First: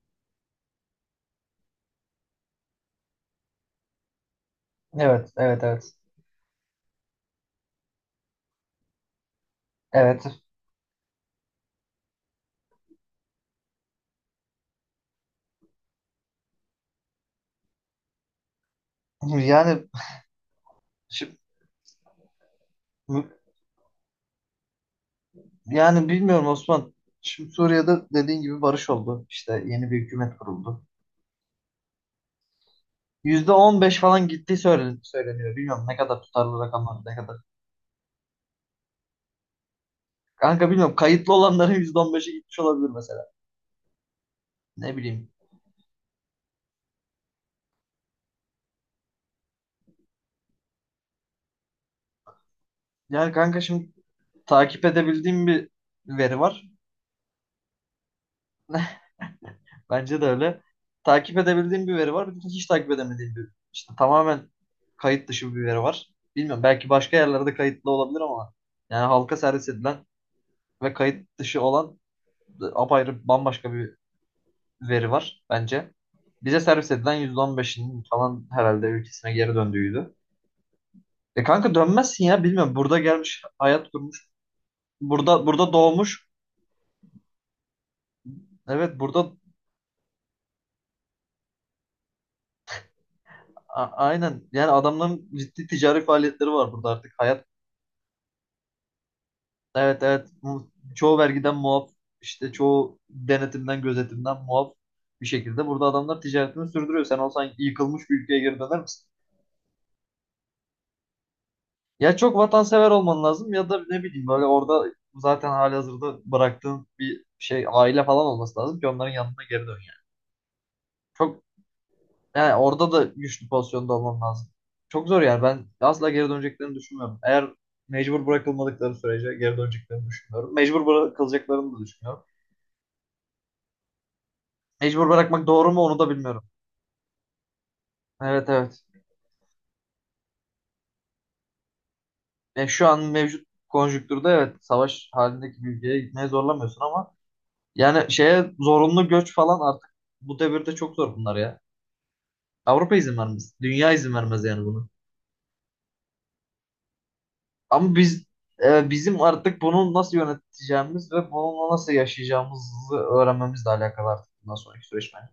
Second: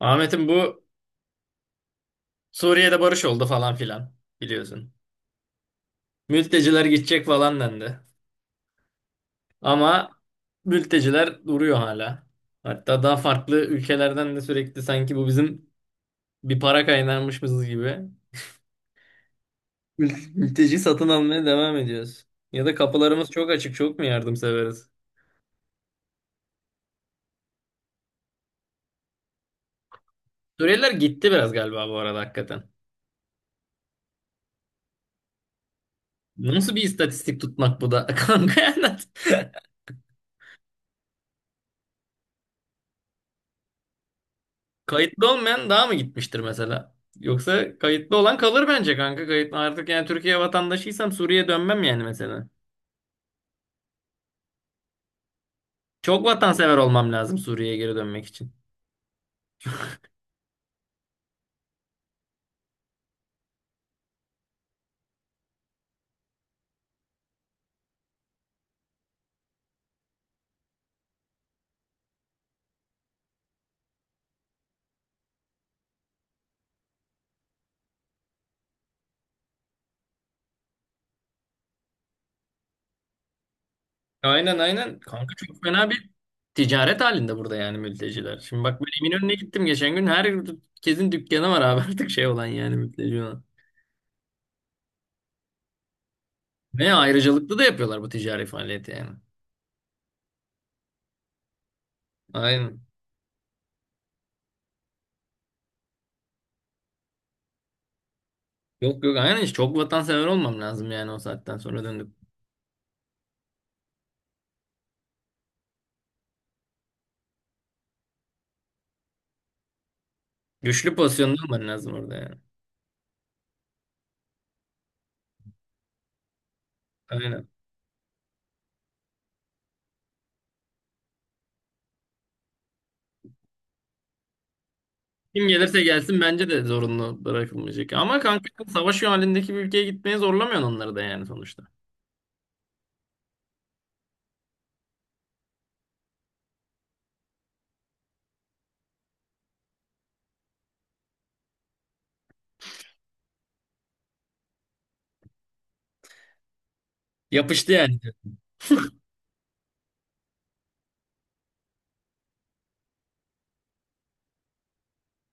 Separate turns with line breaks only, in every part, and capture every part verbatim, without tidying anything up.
Ahmet'im bu. Suriye'de barış oldu falan filan, biliyorsun.
Evet, evet, evet.
Mülteciler gidecek falan dendi. Ama
Evet.
mülteciler duruyor hala. Hatta daha farklı ülkelerden de sürekli sanki bu bizim bir para kaynağımışız gibi.
Yani
mül- Mülteci satın
şimdi,
almaya devam ediyoruz. Ya da kapılarımız çok açık, çok mu yardımseveriz?
yani bilmiyorum Osman. Şimdi Suriye'de dediğin gibi barış oldu. İşte yeni bir hükümet kuruldu.
Suriyeliler gitti biraz galiba bu arada hakikaten.
Yüzde on beş falan gittiği söylen- söyleniyor. Bilmiyorum ne kadar tutarlı
Nasıl bir
rakamlar ne kadar.
istatistik tutmak bu da kanka? Yani?
Kanka bilmiyorum kayıtlı olanların yüzde on beşi gitmiş olabilir mesela. Ne bileyim.
Kayıtlı olmayan daha mı gitmiştir mesela? Yoksa kayıtlı olan kalır bence kanka. Kayıtlı artık, yani Türkiye vatandaşıysam Suriye'ye dönmem yani mesela.
Yani kanka şimdi takip edebildiğim bir
Çok
veri var.
vatansever olmam lazım Suriye'ye geri dönmek için.
Bence de öyle. Takip edebildiğim bir veri var. Bir de hiç takip edemediğim bir işte tamamen kayıt dışı bir veri var. Bilmiyorum, belki başka yerlerde kayıtlı olabilir ama yani halka servis edilen ve kayıt dışı olan apayrı bambaşka bir veri var bence. Bize servis edilen yüzde on beşinin falan herhalde ülkesine geri döndüğüydü. E kanka dönmezsin ya, bilmiyorum. Burada gelmiş, hayat kurmuş.
Aynen, aynen. Kanka
Burada
çok
burada
fena bir
doğmuş.
ticaret halinde burada yani mülteciler. Şimdi bak,
Evet,
ben
burada
Eminönü'ne gittim geçen gün. Herkesin dükkanı var abi artık şey olan, yani mülteci olan.
a- aynen. Yani adamların ciddi ticari faaliyetleri var burada
Ve
artık. Hayat.
ayrıcalıklı da yapıyorlar bu ticari faaliyeti yani.
Evet, evet. Bu. Çoğu vergiden muaf, işte
Aynen.
çoğu denetimden, gözetimden muaf bir şekilde burada adamlar ticaretini sürdürüyor. Sen olsan yıkılmış bir ülkeye geri döner
Yok
misin?
yok, aynen, hiç, çok vatansever olmam lazım yani o saatten sonra döndük.
Ya çok vatansever olman lazım ya da ne bileyim, böyle orada zaten halihazırda bıraktığın bir şey, aile falan olması lazım ki onların yanına geri dön yani.
Güçlü pozisyonda
Çok,
olman lazım orada yani.
yani orada da güçlü pozisyonda olman lazım. Çok zor yani, ben asla geri döneceklerini düşünmüyorum.
Aynen.
Eğer mecbur bırakılmadıkları sürece geri döneceklerini düşünmüyorum. Mecbur bırakılacaklarını da düşünmüyorum. Mecbur bırakmak
Kim
doğru mu,
gelirse
onu da
gelsin
bilmiyorum.
bence de zorunlu bırakılmayacak. Ama kanka
Evet, evet.
savaş halindeki bir ülkeye gitmeye zorlamıyorsun onları da yani sonuçta.
E, şu an mevcut konjüktürde, evet, savaş halindeki bir ülkeye gitmeye zorlamıyorsun ama yani şeye, zorunlu göç falan artık bu devirde çok zor bunlar ya. Avrupa izin vermez. Dünya izin vermez yani bunu.
Yapıştı
Ama
yani.
biz, e, bizim artık bunu nasıl yöneteceğimiz ve bununla nasıl yaşayacağımızı öğrenmemizle alakalı artık bundan sonraki süreç bence.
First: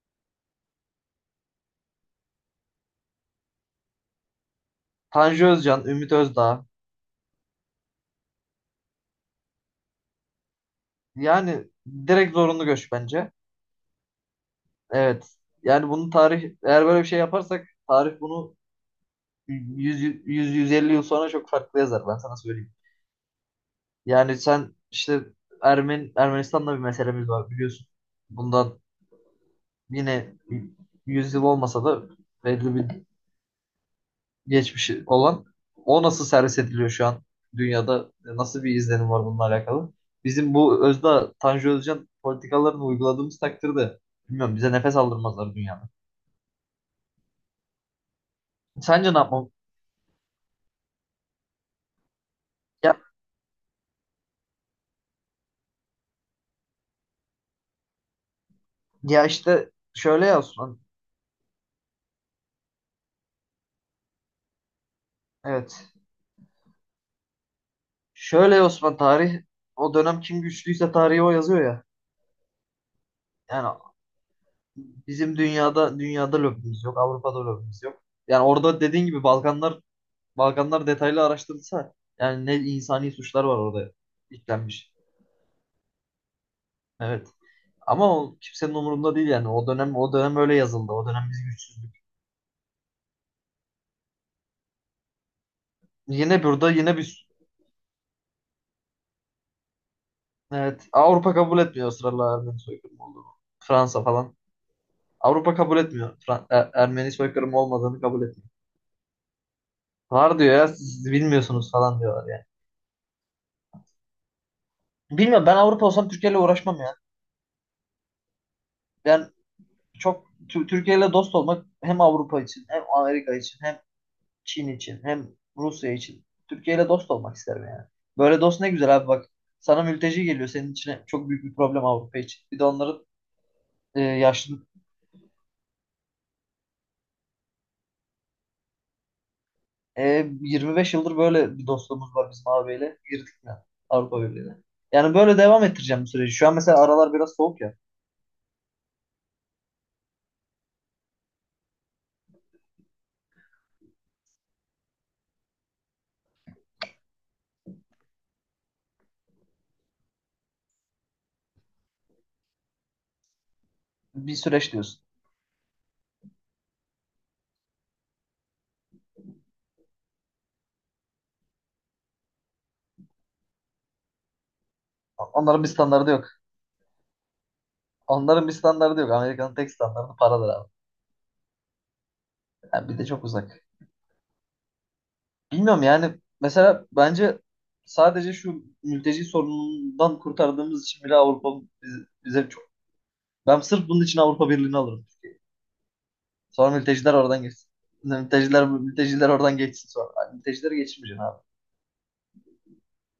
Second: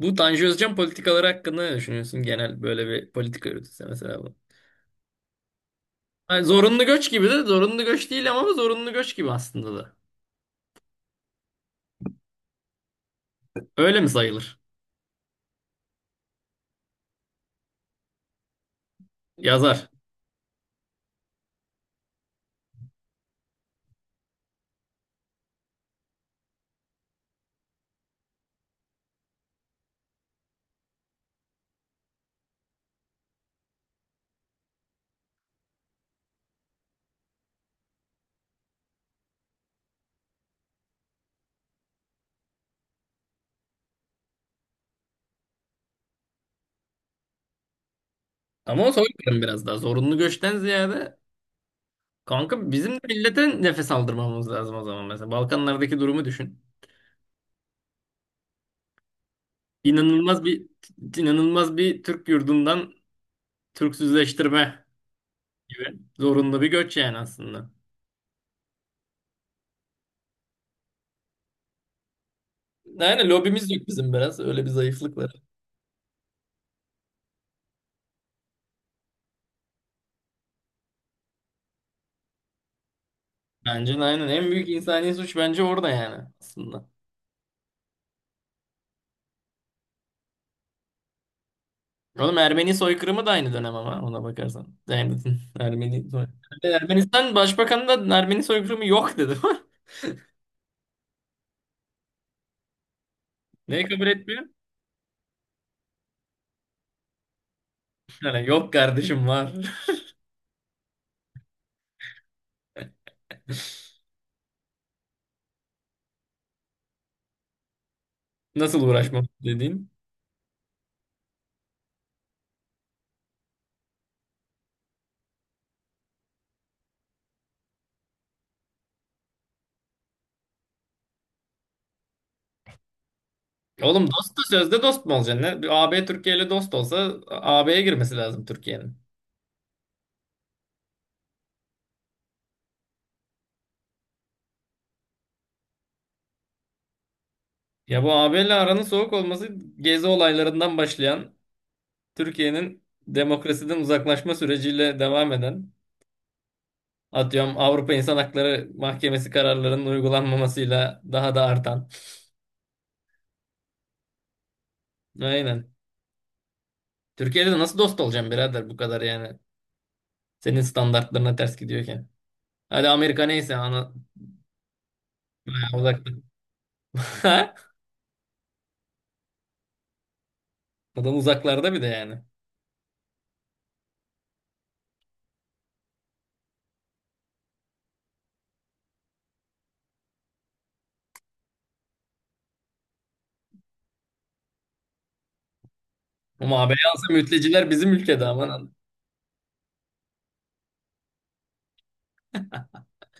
Bu Tanju Özcan politikaları hakkında ne düşünüyorsun? Genel böyle bir politika yürütülse mesela bu.
Tanju Özcan, Ümit
Hani
Özdağ,
zorunlu göç gibi de, zorunlu göç değil ama zorunlu göç gibi aslında da.
yani direkt zorunlu göç bence.
Öyle mi sayılır?
Evet. Yani bunu tarih, eğer böyle bir şey yaparsak tarih bunu
Yazar.
yüz, yüz, yüz elli yıl sonra çok farklı yazar, ben sana söyleyeyim. Yani sen işte Ermen, Ermenistan'da bir meselemiz var, biliyorsun. Bundan yine yüz yıl olmasa da belli bir geçmişi olan, o nasıl servis ediliyor şu an dünyada, nasıl bir izlenim var bununla alakalı? Bizim bu Özda Tanju Özcan politikalarını uyguladığımız takdirde, bilmiyorum, bize nefes aldırmazlar dünyada.
Ama o
Sence ne
soykırım
yapmam?
biraz daha. Zorunlu göçten ziyade kanka bizim de
Ya,
millete nefes aldırmamız lazım o zaman mesela. Balkanlardaki durumu düşün.
ya işte şöyle ya
İnanılmaz bir
Osman.
inanılmaz bir Türk yurdundan Türksüzleştirme
Evet.
gibi. Zorunlu bir göç yani aslında.
Şöyle Osman, tarih o dönem kim güçlüyse tarihi o yazıyor ya.
Aynen, lobimiz
Yani
yok bizim biraz. Öyle bir zayıflık var.
bizim dünyada dünyada lobimiz yok, Avrupa'da lobimiz yok. Yani orada dediğin gibi Balkanlar Balkanlar detaylı araştırılsa, yani ne insani suçlar var orada
Bence de aynen. En büyük
işlenmiş.
insani suç bence orada yani aslında.
Evet. Ama o kimsenin umurunda değil yani. O dönem o dönem öyle yazıldı. O dönem biz güçsüzdük.
Oğlum Ermeni soykırımı da aynı dönem ama ona bakarsan. Yani Ermeni soy-
Yine burada yine bir,
Ermenistan Başbakanı da Ermeni soykırımı yok dedi.
evet, Avrupa kabul etmiyor ısrarla Ermeni soykırımı olduğunu.
Neyi
Fransa
kabul
falan.
etmiyor?
Avrupa kabul etmiyor. Fran- Er- Ermeni soykırımı olmadığını kabul
Yani
etmiyor.
yok kardeşim, var.
Var diyor ya, siz bilmiyorsunuz falan diyorlar yani. Bilmiyorum, ben Avrupa olsam Türkiye ile uğraşmam ya.
Nasıl uğraşmam
Ben
dediğin.
çok Tü- Türkiye ile dost olmak, hem Avrupa için, hem Amerika için, hem Çin için, hem Rusya için. Türkiye ile dost olmak isterim yani. Böyle dost ne güzel abi, bak. Sana mülteci geliyor senin içine, çok büyük bir problem Avrupa için. Bir de onların e,
Oğlum dost da
yaşlı,
sözde dost mu olacaksın? Ne? Bir A B Türkiye ile dost olsa A B'ye girmesi lazım Türkiye'nin.
e, yirmi beş yıldır böyle bir dostluğumuz var bizim abiyle. Girdik mi Avrupa Birliği'ne? Yani böyle devam ettireceğim bu süreci. Şu an mesela aralar biraz soğuk ya.
Ya bu A B ile aranın soğuk olması, gezi olaylarından başlayan, Türkiye'nin demokrasiden uzaklaşma süreciyle devam eden, atıyorum Avrupa İnsan Hakları Mahkemesi kararlarının uygulanmamasıyla daha da artan.
Bir süreç diyorsun.
Aynen. Türkiye'de de nasıl dost olacağım birader bu kadar yani. Senin standartlarına ters gidiyorken. Hadi Amerika neyse, ana
Onların bir
uzakta.
standardı yok. Onların bir standardı yok. Amerika'nın tek standardı paradır abi.
Adam uzaklarda bir de yani.
Yani bir de çok uzak. Bilmiyorum, yani mesela bence sadece şu mülteci sorunundan kurtardığımız için bile Avrupa bize, bize çok... Ben sırf bunun için Avrupa Birliği'ni alırım.
Ama A B'ye
Sonra
alsa
mülteciler oradan
mülteciler
geçsin.
bizim ülkede
Mülteciler,
aman.
mülteciler oradan geçsin sonra. Yani mültecilere geçmeyeceksin abi.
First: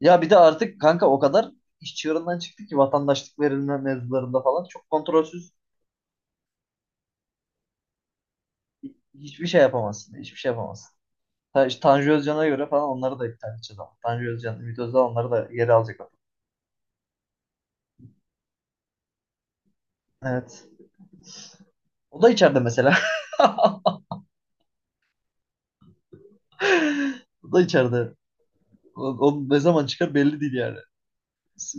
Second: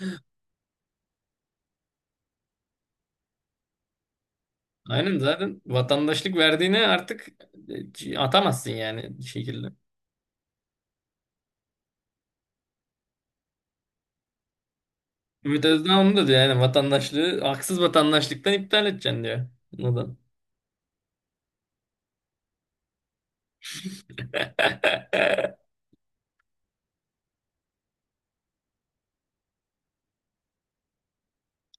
Ya bir de artık kanka o kadar iş çığırından çıktı ki, vatandaşlık verilme mevzularında falan çok
Aynen,
kontrolsüz,
zaten vatandaşlık verdiğine artık e, atamazsın yani bir
hiçbir şey
şekilde.
yapamazsın. Hiçbir şey yapamazsın. Ta- işte Tanju Özcan'a göre falan onları da iptal edeceğiz ama. Tanju Özcan, Ümit Özdağ onları da
Ümit
geri
Özdağ
alacak.
onu da diyor, yani vatandaşlığı haksız vatandaşlıktan iptal edeceksin diyor. Neden?
Evet. O da içeride mesela. O da içeride. O, o ne zaman çıkar belli değil yani.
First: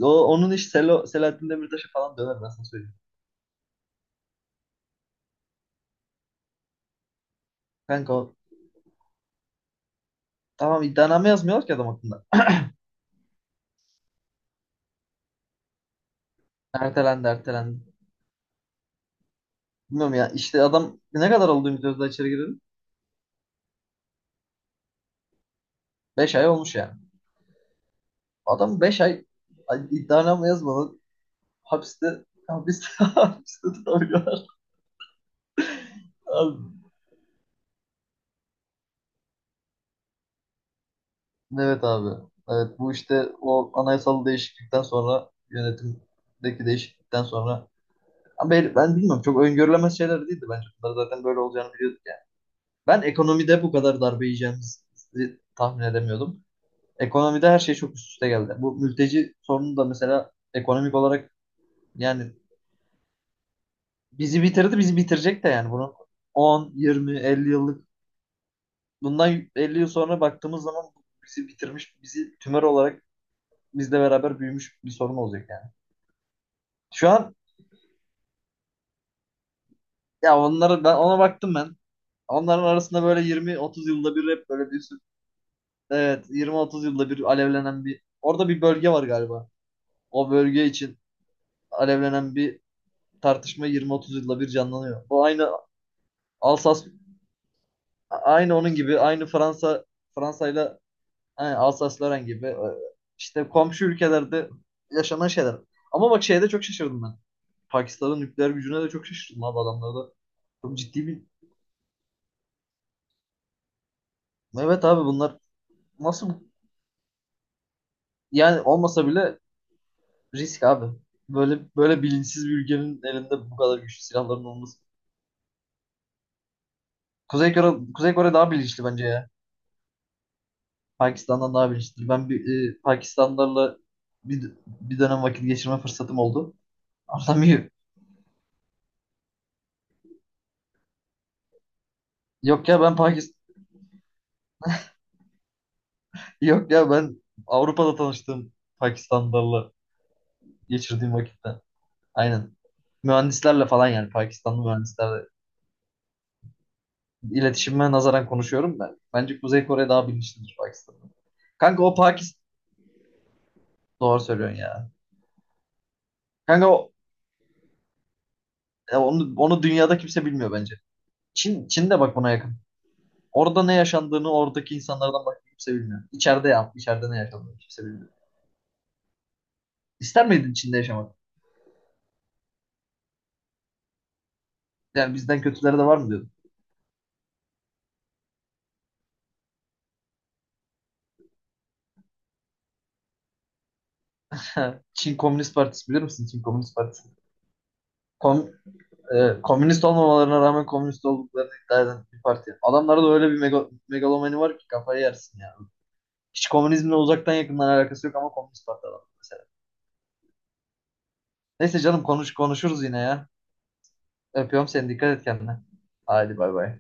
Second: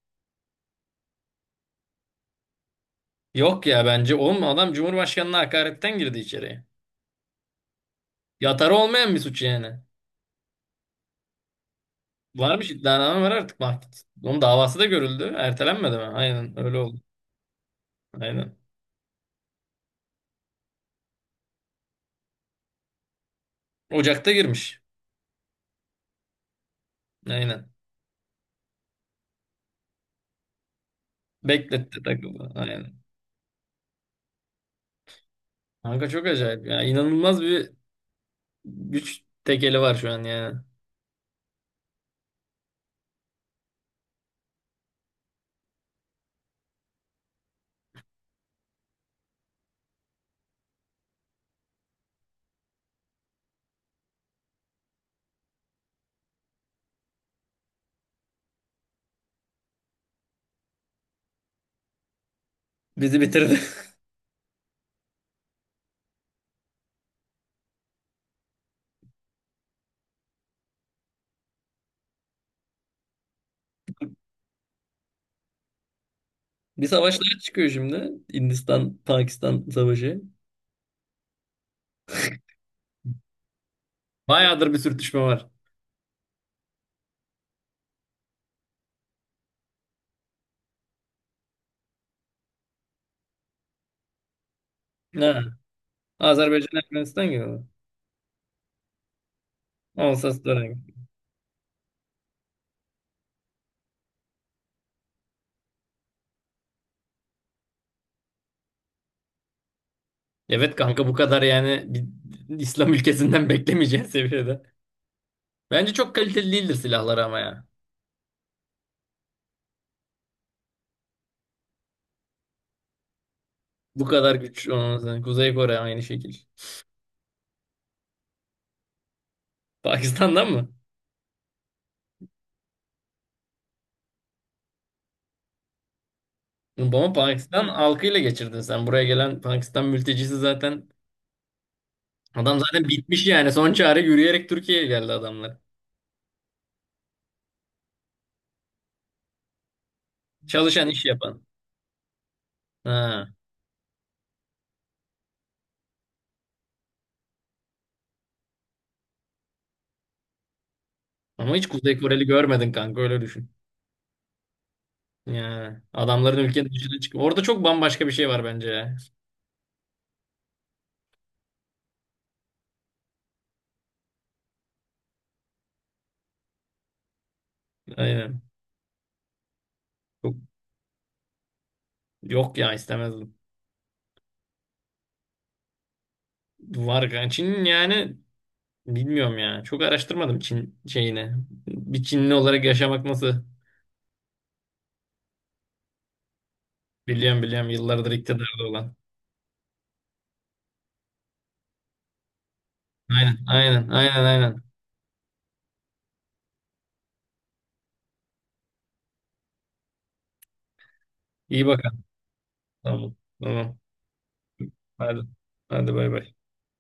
O, onun iş Selo, Selahattin Demirtaş'a falan döner, ben sana söyleyeyim.
Yok ya, bence oğlum adam Cumhurbaşkanı'na hakaretten girdi içeriye.
Kanka o,
Yatarı olmayan bir suç yani.
tamam, iddianame yazmıyorlar ki adam hakkında.
Varmış, iddianame var artık, mahkeme. Onun davası da görüldü. Ertelenmedi mi? Aynen öyle oldu.
Ertelendi, ertelendi.
Aynen.
Bilmiyorum ya, işte adam ne kadar oldu Ümit Özdağ içeri girdi?
Ocak'ta girmiş.
Beş ay olmuş yani.
Aynen.
Adam beş ay ay- iddianame yazmadan
Bekletti,
hapiste
takıldı.
hapiste
Aynen.
hapiste tutamıyorlar.
Kanka çok
Abi.
acayip ya. İnanılmaz bir güç tekeli var şu an yani.
Evet abi. Evet, bu işte o anayasal değişiklikten sonra, yönetimdeki değişiklikten sonra. Ama ben, ben bilmiyorum, çok öngörülemez şeyler değildi bence. Bunlar zaten böyle olacağını biliyorduk yani. Ben ekonomide bu kadar darbe yiyeceğimizi tahmin edemiyordum. Ekonomide her şey çok üst üste geldi. Bu mülteci sorunu da mesela ekonomik olarak, yani
Bizi bitirdi.
bizi bitirdi, bizi bitirecek de yani, bunu on, yirmi, elli yıllık, bundan elli yıl sonra baktığımız zaman bizi bitirmiş, bizi tümör olarak bizle beraber büyümüş bir sorun olacak yani.
Bir
Şu an,
savaşlar çıkıyor şimdi. Hindistan-Pakistan savaşı.
ya onları ben ona baktım ben. Onların arasında böyle yirmi otuz yılda bir hep böyle
Bayağıdır bir
bir sürü-
sürtüşme var.
evet, yirmi otuz yılda bir alevlenen, bir orada bir bölge var galiba. O bölge için alevlenen bir tartışma yirmi otuz yılda bir canlanıyor. Bu
Ha.
aynı
Azerbaycan
Alsas,
Ermenistan gibi mi?
aynı onun gibi, aynı Fransa
Olsa
Fransa'yla,
dönem.
aynı Alsas-Lorraine gibi, e, işte komşu ülkelerde yaşanan şeyler. Ama bak, şeyde çok şaşırdım ben. Pakistan'ın nükleer gücüne de çok şaşırdım abi, adamlarda.
Evet
Çok ciddi
kanka bu
bir.
kadar yani, bir İslam ülkesinden beklemeyeceğin seviyede.
Evet abi, bunlar
Bence çok
nasıl.
kaliteli değildir silahları ama ya.
Yani olmasa bile risk abi. Böyle böyle bilinçsiz bir ülkenin elinde bu kadar güçlü
Bu kadar
silahların
güç
olması.
olmasın. Kuzey Kore aynı şekil.
Kuzey Kore, Kuzey Kore daha bilinçli bence ya.
Pakistan'dan mı?
Pakistan'dan daha bilinçli. Ben bir, e, Pakistanlılarla bir, bir dönem vakit geçirme fırsatım oldu.
Ama Pakistan
Anlamıyor.
halkıyla geçirdin sen. Buraya gelen Pakistan mültecisi zaten, adam
Yok ya
zaten
ben
bitmiş yani.
Pakistan
Son çare yürüyerek Türkiye'ye geldi adamlar.
yok ya ben Avrupa'da tanıştığım Pakistanlılarla
Çalışan, iş
geçirdiğim
yapan.
vakitte. Aynen.
Ha.
Mühendislerle falan, yani Pakistanlı mühendislerle. İletişime nazaran konuşuyorum ben. Bence Kuzey Kore daha bilinçlidir Pakistan'dan.
Ama hiç
Kanka o
Kuzey Koreli
Pakistan.
görmedin kanka, öyle düşün.
Doğru söylüyorsun ya.
Yani adamların,
Kanka
ülkenin
o,
dışına çık. Orada çok bambaşka bir şey var bence ya.
ya onu, onu dünyada kimse bilmiyor bence. Çin, Çin de bak buna yakın. Orada ne yaşandığını oradaki insanlardan, bak, kimse bilmiyor. İçeride ya, içeride ne yaşandığını kimse bilmiyor.
Aynen.
İster
Çok,
miydin Çin'de yaşamak?
yok ya, istemezdim.
Yani bizden kötüleri de var mı diyordun?
Var yani, Çin'in yani bilmiyorum ya. Çok araştırmadım Çin şeyini. Bir Çinli olarak yaşamak nasıl?
Çin Komünist Partisi, bilir misin? Çin Komünist Partisi.
Biliyorum biliyorum, yıllardır
Kom,
iktidarda olan.
e, Komünist olmamalarına rağmen komünist olduklarını iddia eden bir parti. Adamlarda da öyle
Aynen
bir mega,
aynen aynen
megalomani var
aynen.
ki kafayı yersin ya. Hiç komünizmle uzaktan yakından alakası yok ama komünist parti adam mesela.
İyi
Neyse
bakalım.
canım, konuş konuşuruz yine
Tamam.
ya.
Tamam.
Öpüyorum seni. Dikkat
Hadi.
et kendine.
Hadi bay bay.
Hadi bay bay.